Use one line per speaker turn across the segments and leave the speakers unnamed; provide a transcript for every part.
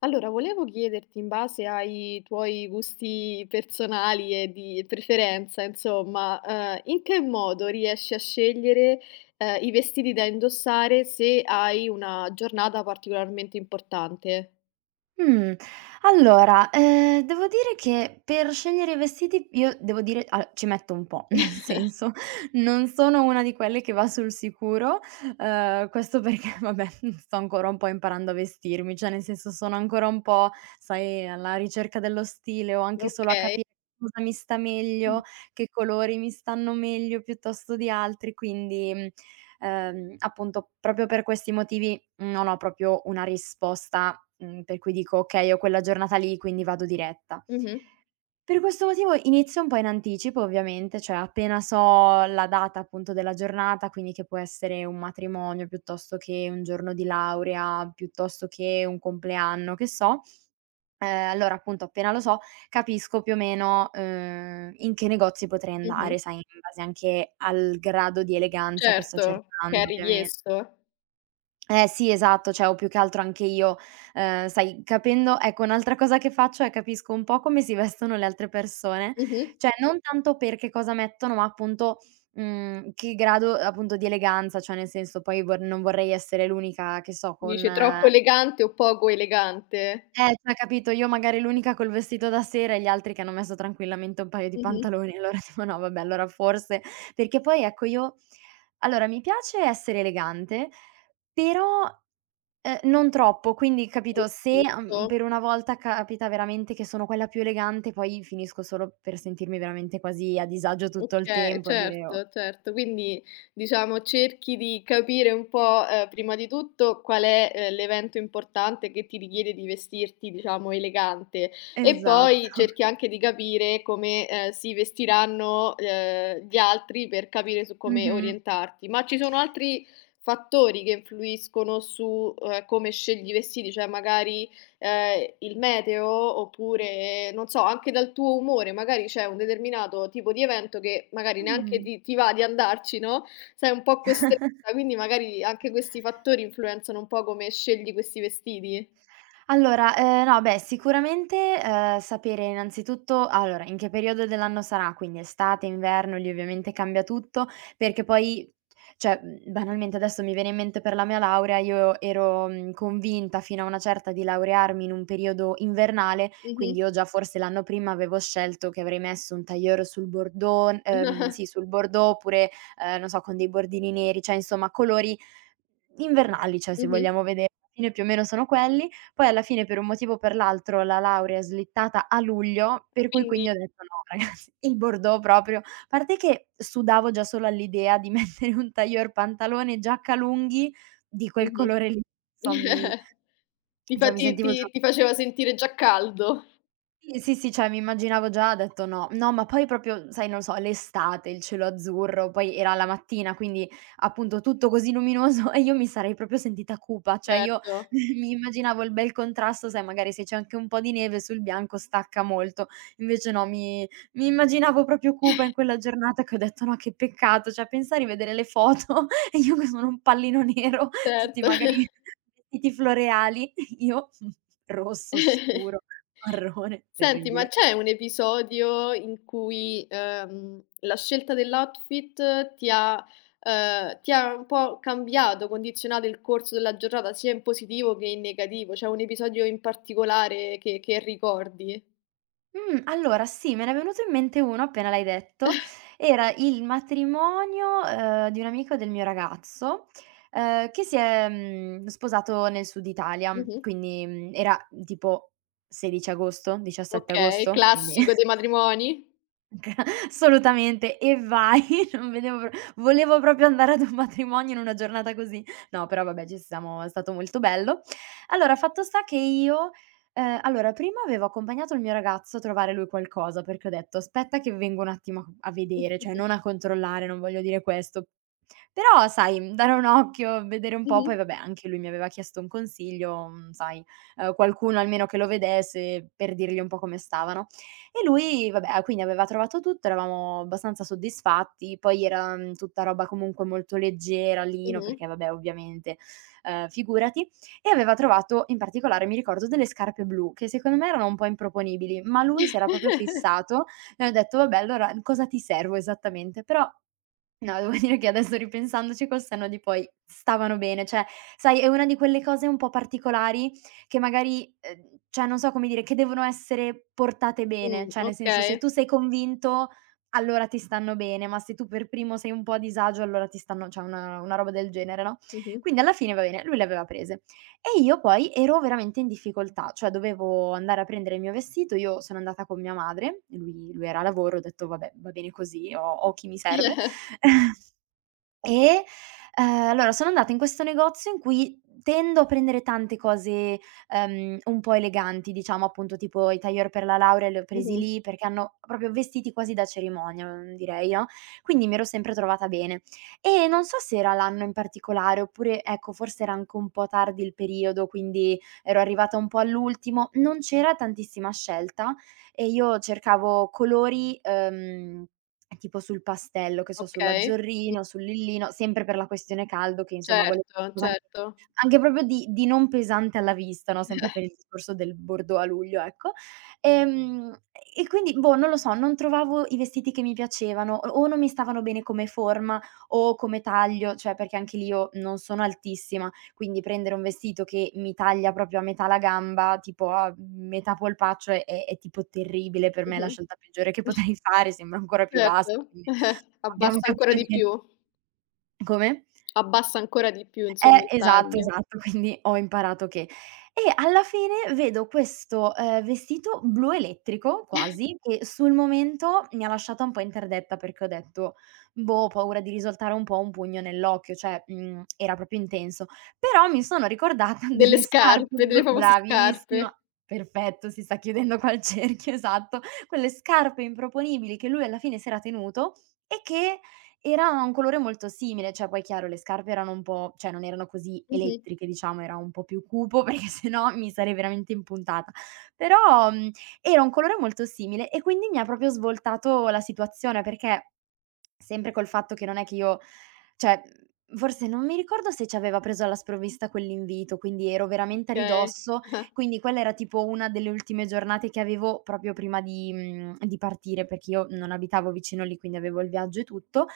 Allora, volevo chiederti in base ai tuoi gusti personali e di preferenza, insomma, in che modo riesci a scegliere, i vestiti da indossare se hai una giornata particolarmente importante?
Mh, devo dire che per scegliere i vestiti io devo dire al ci metto un po', nel senso, non sono una di quelle che va sul sicuro, questo perché vabbè, sto ancora un po' imparando a vestirmi, cioè nel senso sono ancora un po', sai, alla ricerca dello stile o anche solo a
Okay.
capire cosa mi sta
Mh.
meglio, che colori mi stanno meglio piuttosto di altri, Quindi, appunto proprio per questi motivi non ho proprio una risposta Mhmm, per cui dico: "Okay, ho quella giornata lì, quindi vado diretta."
Mh-mh.
Per questo motivo inizio un po' in anticipo ovviamente, cioè appena so la data appunto della giornata, quindi che può essere un matrimonio, piuttosto che un giorno di laurea, piuttosto che un compleanno, che so, allora appunto appena lo so capisco più o meno, in che negozi potrei
Mh-mh.
andare, sai, in base anche al grado di eleganza che sto
Certo, che è
cercando ovviamen
richiesto.
eh sì, esatto, cioè o più che altro anche io, sai, capendo ecco un'altra cosa che faccio è capisco un po' come si vestono le altre persone,
Mh-mh.
cioè non tanto per che cosa mettono, ma appunto, che grado appunto di eleganza, cioè nel senso poi vor non vorrei essere l'unica che so con
Dice troppo elegante o poco elegante.
cioè capito, io magari l'unica col vestito da sera e gli altri che hanno messo tranquillamente un paio di
Mh-mh.
pantaloni, allora dico: "No vabbè, allora forse" perché poi ecco io allora mi piace essere elegante, però non troppo, quindi capito, se,
Giusto.
per una volta capita veramente che sono quella più elegante, poi finisco solo per sentirmi veramente quasi a disagio tutto il
Okay,
tempo, a dire: "Oh"
certo, certo. Quindi, diciamo, cerchi di capire un po', prima di tutto qual è, l'evento importante che ti richiede di vestirti, diciamo, elegante e poi
esatto.
cerchi anche di capire come, si vestiranno, gli altri per capire su come
Mh-mh.
orientarti. Ma ci sono altri fattori che influiscono su, come scegli i vestiti? Cioè magari, il meteo oppure, non so, anche dal tuo umore, magari c'è un determinato tipo di evento che magari neanche
Mh.
ti va di andarci, no, sei un po' costretta, quindi magari anche questi fattori influenzano un po' come scegli questi vestiti.
Allora, no beh, sicuramente, sapere innanzitutto allora, in che periodo dell'anno sarà, quindi estate, inverno, lì ovviamente cambia tutto, perché poi cioè, banalmente adesso mi viene in mente per la mia laurea, io ero, convinta fino a una certa di laurearmi in un periodo invernale, quindi
Mh-mh.
io già forse l'anno prima avevo scelto che avrei messo un tailleur sul bordon sì, sul bordeaux oppure, non so, con dei bordini neri, cioè insomma colori invernali, cioè se
Mh-mh.
vogliamo vedere alla fine più o meno sono quelli. Poi alla fine per un motivo o per l'altro la laurea è slittata a luglio, per cui
Quindi
quindi ho detto: "No ragazzi, il bordeaux proprio" a parte che sudavo già solo all'idea di mettere un tailleur, pantalone, giacca lunghi di quel
mh-mh.
colore lì, so mi
Ti fa
cioè mi
ti
sentivo
ti
già
ti faceva sentire già caldo.
sì, sì, sì, cioè mi immaginavo già, ho detto: "No". No, ma poi proprio, sai, non so, l'estate, il cielo azzurro, poi era la mattina, quindi appunto tutto così luminoso e io mi sarei proprio sentita cupa, cioè io
Certo,
mi immaginavo il bel contrasto, sai, magari se c'è anche un po' di neve sul bianco stacca molto, invece no, mi immaginavo proprio cupa in quella giornata che ho detto: "No, che peccato", cioè pensa a rivedere le foto e io che sono un pallino nero, tutti
certo.
magari vestiti floreali io rosso scuro, marrone,
Senti, ma
terribile.
c'è un episodio in cui, la scelta dell'outfit ti ha un po' cambiato, condizionato il corso della giornata, sia in positivo che in negativo? C'è un episodio in particolare che ricordi?
Allora sì, me ne è venuto in mente uno appena l'hai detto. Era il matrimonio, di un amico del mio ragazzo, che si è, sposato nel Sud Italia,
Mh-mh.
quindi, era tipo 16 agosto, 17
Okay,
agosto, quindi
classico dei matrimoni.
Gra assolutamente e vai, non vedevo pro volevo proprio andare ad un matrimonio in una giornata così. No, però vabbè ci siamo è stato molto bello. Allora, fatto sta che io, allora prima avevo accompagnato il mio ragazzo a trovare lui qualcosa, perché ho detto: "Aspetta che vengo un attimo a vedere, cioè non a controllare, non voglio dire questo". Però sai, dare un occhio, vedere un po', poi
Mh-mh.
vabbè anche lui mi aveva chiesto un consiglio, sai, qualcuno almeno che lo vedesse per dirgli un po' come stavano. E lui vabbè, quindi aveva trovato tutto, eravamo abbastanza soddisfatti, poi era, tutta roba comunque molto leggera, lino,
Mh-mh.
perché vabbè ovviamente, figurati, e aveva trovato in particolare mi ricordo delle scarpe blu, che secondo me erano un po' improponibili, ma lui
Mh,
si era proprio fissato e ho detto: "Vabbè allora cosa ti servo esattamente?" Però no, devo dire che adesso ripensandoci col senno di poi stavano bene, cioè sai è una di quelle cose un po' particolari che magari, cioè non so come dire, che devono essere portate bene, cioè nel senso se
okay.
tu sei convinto allora ti stanno bene, ma se tu per primo sei un po' a disagio allora ti stanno cioè una roba del genere, no,
Mh-mh.
quindi alla fine va bene, lui le aveva prese. E io poi ero veramente in difficoltà, cioè dovevo andare a prendere il mio vestito, io sono andata con mia madre, lui era a lavoro, ho detto: "Vabbè, va bene così, ho chi mi serve".
Mh-mh.
E, allora sono andata in questo negozio in cui tendo a prendere tante cose, un po' eleganti, diciamo, appunto tipo i tailleur per la laurea li ho presi lì, perché hanno proprio vestiti quasi da cerimonia, direi, no, quindi mi ero sempre trovata bene. E non so se era l'anno in particolare oppure, ecco, forse era anche un po' tardi il periodo, quindi ero arrivata un po' all'ultimo, non c'era tantissima scelta e io cercavo colori, tipo sul pastello, che so, sulla
Okay.
Zorrino, sul Lillino, sempre per la questione caldo che insomma volevo
Certo,
qualcosa anche
certo.
anche proprio di non pesante alla vista, no, sempre per il discorso del bordeaux a luglio, ecco. Ehm, e quindi, boh, non lo so, non trovavo i vestiti che mi piacevano o non mi stavano bene come forma o come taglio, cioè perché anche lì io non sono altissima. Quindi prendere un vestito che mi taglia proprio a metà la gamba, tipo a metà polpaccio è tipo terribile, per me è la
Mh-mh.
scelta peggiore che potrei fare, sembra ancora più basso,
Certo.
quindi non abbiamo
Abbassa ancora
capito
di
nie
più.
come?
Abbassa ancora di più insomma il
Esatto,
taglio.
esatto, quindi ho imparato che e alla fine vedo questo, vestito blu elettrico quasi, che sul momento mi ha lasciata un po' interdetta perché ho detto: "Boh, ho paura di risoltare un po' un pugno nell'occhio", cioè, era proprio intenso. Però mi sono ricordata
Delle
delle scarpe
scarpe, delle
blu
famose
bravissima,
scarpe.
perfetto, si sta chiudendo qua il cerchio, esatto. Quelle scarpe improponibili che lui alla fine s'era tenuto e che era un colore molto simile, cioè poi chiaro le scarpe erano un po' cioè non erano così
Mh-mh.
elettriche diciamo, era un po' più cupo perché se no mi sarei veramente impuntata. Però, era un colore molto simile e quindi mi ha proprio svoltato la situazione perché, sempre col fatto che non è che io cioè, forse non mi ricordo se ci aveva preso alla sprovvista quell'invito, quindi ero veramente a
Okay.
ridosso,
Ah-ah,
quindi quella era tipo una delle ultime giornate che avevo proprio prima di di partire, perché io non abitavo vicino lì, quindi avevo il viaggio e tutto.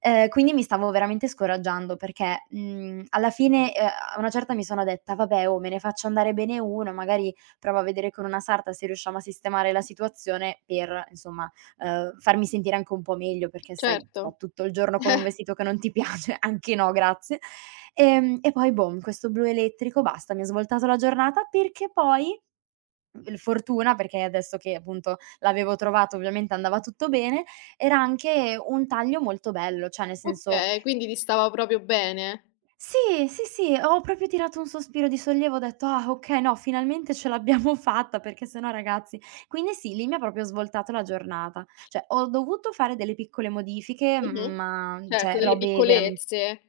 Quindi mi stavo veramente scoraggiando perché, alla fine, a una certa mi sono detta: "Vabbè, oh, me ne faccio andare bene uno, magari provo a vedere con una sarta se riusciamo a sistemare la situazione per, insomma, farmi sentire anche un po' meglio", perché sai, sto
certo.
tutto il giorno con un vestito che non ti piace, anche no grazie. E poi boh, questo blu elettrico, basta, mi ha svoltato la giornata perché poi l fortuna, perché adesso che appunto l'avevo trovato ovviamente andava tutto bene, era anche un taglio molto bello, cioè nel senso
Okay, quindi ti stava proprio bene.
sì, sì, sì, ho proprio tirato un sospiro di sollievo, ho detto: "Ah okay, no, finalmente ce l'abbiamo fatta, perché se no ragazzi" quindi sì, lì mi ha proprio svoltato la giornata. Cioè ho dovuto fare delle piccole modifiche,
Mh-mh.
ma
Certo,
cioè
delle
robe veramen
piccolezze.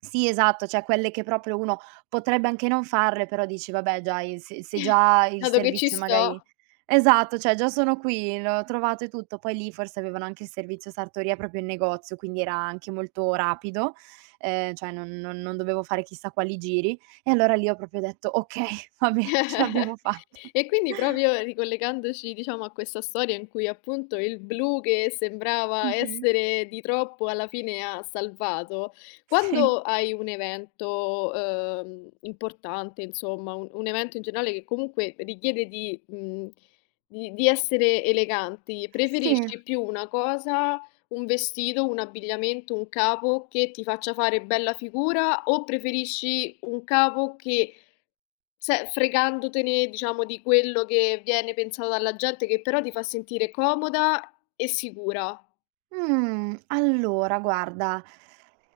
sì, esatto, cioè quelle che proprio uno potrebbe anche non farle, però dici: "Vabbè già il se se già il
Dato che ci
servizio magari"
sto.
esatto, cioè già sono qui, l'ho trovato e tutto. Poi lì forse avevano anche il servizio sartoria proprio in negozio, quindi era anche molto rapido, cioè non dovevo fare chissà quali giri. E allora lì ho proprio detto: "Okay, va beh, ce l'abbiamo fatta."
E quindi proprio ricollegandoci, diciamo, a questa storia in cui appunto il blu che sembrava
Mh-mh.
essere di troppo alla fine ha salvato,
Sì,
quando hai un evento, importante, insomma, un evento in generale che comunque richiede di mhmm, di essere eleganti,
sì.
preferisci più una cosa, un vestito, un abbigliamento, un capo che ti faccia fare bella figura o preferisci un capo che se fregandotene, diciamo, di quello che viene pensato dalla gente, che però ti fa sentire comoda e sicura.
Mhmm, allora guarda,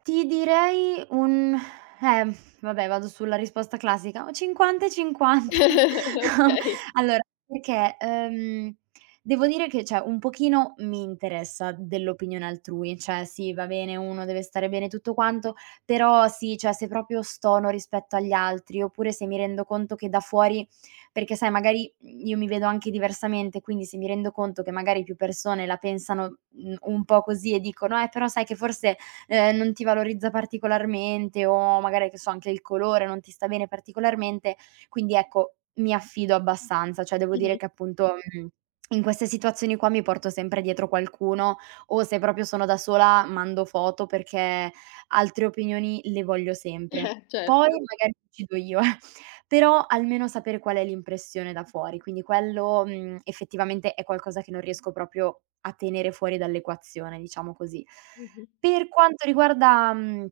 ti direi un vabbè vado sulla risposta classica, un 50 e 50. No,
Okay.
allora perché, devo dire che, cioè, un pochino mi interessa dell'opinione altrui. Cioè sì, va bene, uno deve stare bene e tutto quanto, però sì, cioè se proprio stono rispetto agli altri, oppure se mi rendo conto che da fuori, perché sai magari io mi vedo anche diversamente, quindi se mi rendo conto che magari più persone la pensano, un po' così e dicono: però sai che forse, non ti valorizza particolarmente", o magari che so anche il colore non ti sta bene particolarmente, quindi ecco, mi affido abbastanza. Cioè devo dire
Mh-mh.
che appunto, in queste situazioni qua mi porto sempre dietro qualcuno, o se proprio sono da sola mando foto, perché altre opinioni le voglio sempre. Poi
Certo.
magari decido io. Però almeno sapere qual è l'impressione da fuori, quindi quello effettivamente è qualcosa che non riesco proprio a tenere fuori dall'equazione, diciamo così.
Mh-mh.
Per quanto riguarda,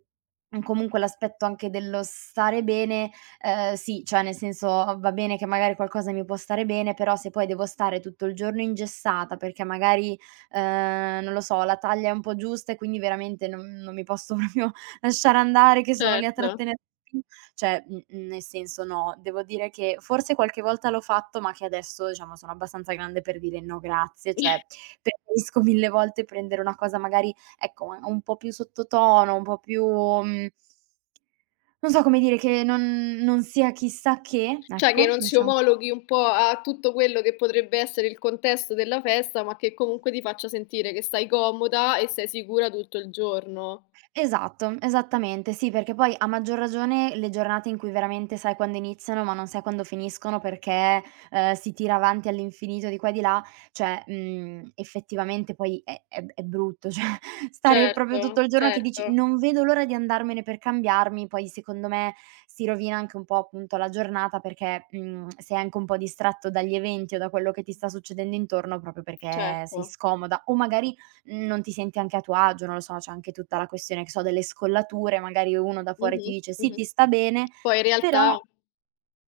comunque, l'aspetto anche dello stare bene, sì, cioè nel senso va bene che magari qualcosa mi può stare bene, però se poi devo stare tutto il giorno ingessata perché magari non lo so, la taglia è un po' giusta e quindi veramente non mi posso proprio lasciare andare, che sono lì a
Certo.
trattenere, cioè, nel senso no. Devo dire che forse qualche volta l'ho fatto, ma che adesso, diciamo, sono abbastanza grande per dire: "No grazie", cioè preferisco mille volte prendere una cosa magari, ecco, un po' più sottotono, un po' più, mhmm non so come dire, che non sia chissà che,
Cioè che
ecco,
non si
diciamo.
omologhi un po' a tutto quello che potrebbe essere il contesto della festa, ma che comunque ti faccia sentire che stai comoda e sei sicura tutto il giorno.
Esatto, esattamente. Sì, perché poi a maggior ragione le giornate in cui veramente sai quando iniziano, ma non sai quando finiscono, perché si tira avanti all'infinito di qua e di là, cioè, effettivamente poi è brutto, cioè stare proprio
Certo,
tutto il giorno che dici:
certo,
"Non vedo l'ora di andarmene per cambiarmi". Poi secondo me si rovina anche un po' appunto la giornata perché, sei anche un po' distratto dagli eventi o da quello che ti sta succedendo intorno, proprio perché sei
certo.
scomoda, o magari non ti senti anche a tuo agio, non lo so, c'è anche tutta la questione, che so, delle scollature. Magari uno da fuori ti
Mh-mh,
dice: "Sì,
mh-mh.
ti sta bene",
Poi in realtà
però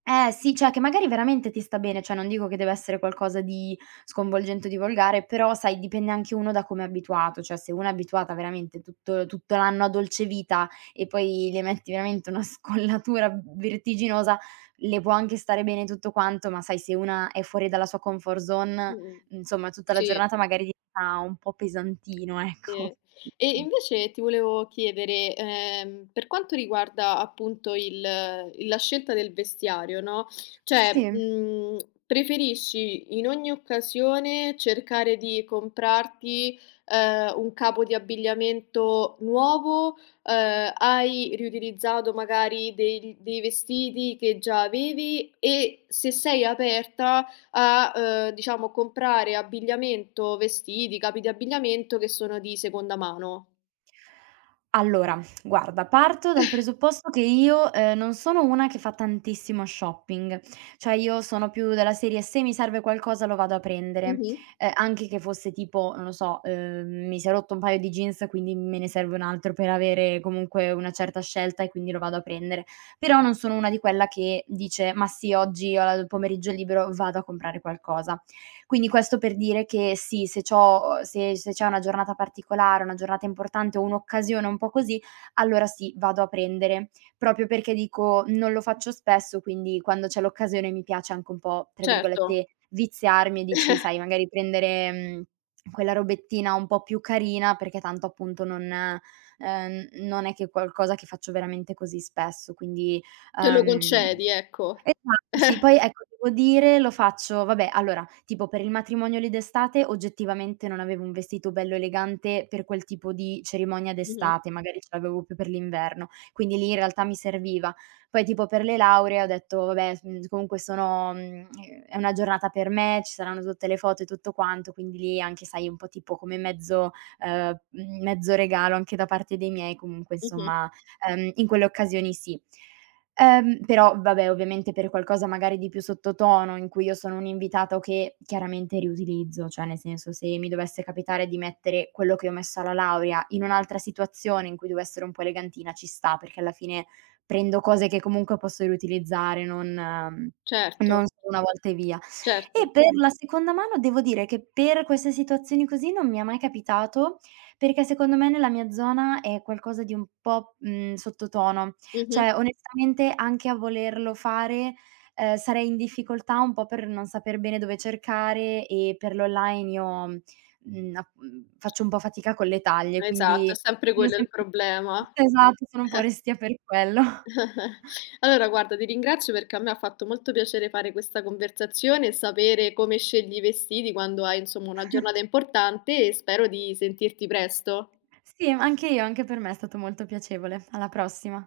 eh sì, cioè che magari veramente ti sta bene, cioè non dico che deve essere qualcosa di sconvolgente o di volgare, però sai, dipende anche uno da come è abituato. Cioè se uno è abituata veramente tutto l'anno a dolce vita e poi le metti veramente una scollatura vertiginosa, le può anche stare bene tutto quanto, ma sai, se una è fuori dalla sua comfort zone,
mh-mh,
insomma tutta la
sì.
giornata magari diventa un po' pesantino,
Sì.
ecco.
E invece ti volevo chiedere, per quanto riguarda appunto il la scelta del vestiario, no,
Sì.
cioè, mhmm, preferisci in ogni occasione cercare di comprarti, un capo di abbigliamento nuovo? Hai riutilizzato magari degl dei vestiti che già avevi? E se sei aperta a, diciamo comprare abbigliamento, vestiti, capi di abbigliamento che sono di seconda mano.
Allora, guarda, parto dal presupposto che io, non sono una che fa tantissimo shopping, cioè io sono più della serie: se mi serve qualcosa lo vado a prendere,
Mh-mh.
anche che fosse tipo, non lo so, mi si è rotto un paio di jeans, quindi me ne serve un altro per avere comunque una certa scelta e quindi lo vado a prendere. Però non sono una di quella che dice: "Ma sì, oggi ho la il pomeriggio libero, vado a comprare qualcosa." Quindi questo per dire che sì, se c'ho se c'è una giornata particolare, una giornata importante o un'occasione un po' così, allora sì, vado a prendere. Proprio perché dico: "Non lo faccio spesso", quindi quando c'è l'occasione mi piace anche un po', tra
Certo,
virgolette, "viziarmi", e dici, sai, magari prendere, quella robettina un po' più carina, perché tanto appunto non è che è qualcosa che faccio veramente così spesso. Quindi,
te lo
uhm
concedi, ecco.
esatto, sì. Poi ecco, devo dire lo faccio, vabbè, allora, tipo per il matrimonio lì d'estate oggettivamente non avevo un vestito bello elegante per quel tipo di cerimonia
Mh-mh,
d'estate, magari ce l'avevo più per l'inverno, quindi lì in realtà mi serviva. Poi tipo per le lauree ho detto: "Vabbè, comunque sono è una giornata per me, ci saranno tutte le foto e tutto quanto", quindi lì anche, sai, un po' tipo come mezzo mezzo regalo anche da parte dei miei, comunque
mh-mh.
insomma, in quelle occasioni sì. Però vabbè, ovviamente per qualcosa magari di più sottotono, in cui io sono un'invitata che chiaramente riutilizzo, cioè nel senso se mi dovesse capitare di mettere quello che ho messo alla laurea in un'altra situazione in cui devo essere un po' elegantina, ci sta, perché alla fine prendo cose che comunque posso riutilizzare,
Certo,
non solo una volta e via. E
certo.
per la seconda mano devo dire che per queste situazioni così non mi è mai capitato, perché secondo me nella mia zona è qualcosa di un po', sottotono.
Mh-mh.
Cioè, onestamente anche a volerlo fare, sarei in difficoltà un po' per non saper bene dove cercare, e per l'online io, faccio un po' fatica con le taglie,
Esatto, è
quindi
sempre
sono
quello il
sempre,
problema.
esatto, sono un po' restia per quello.
Allora guarda, ti ringrazio perché a me ha fatto molto piacere fare questa conversazione e sapere come scegli i vestiti quando hai, insomma, una giornata importante e spero di sentirti presto.
Sì, anche io, anche per me è stato molto piacevole. Alla prossima.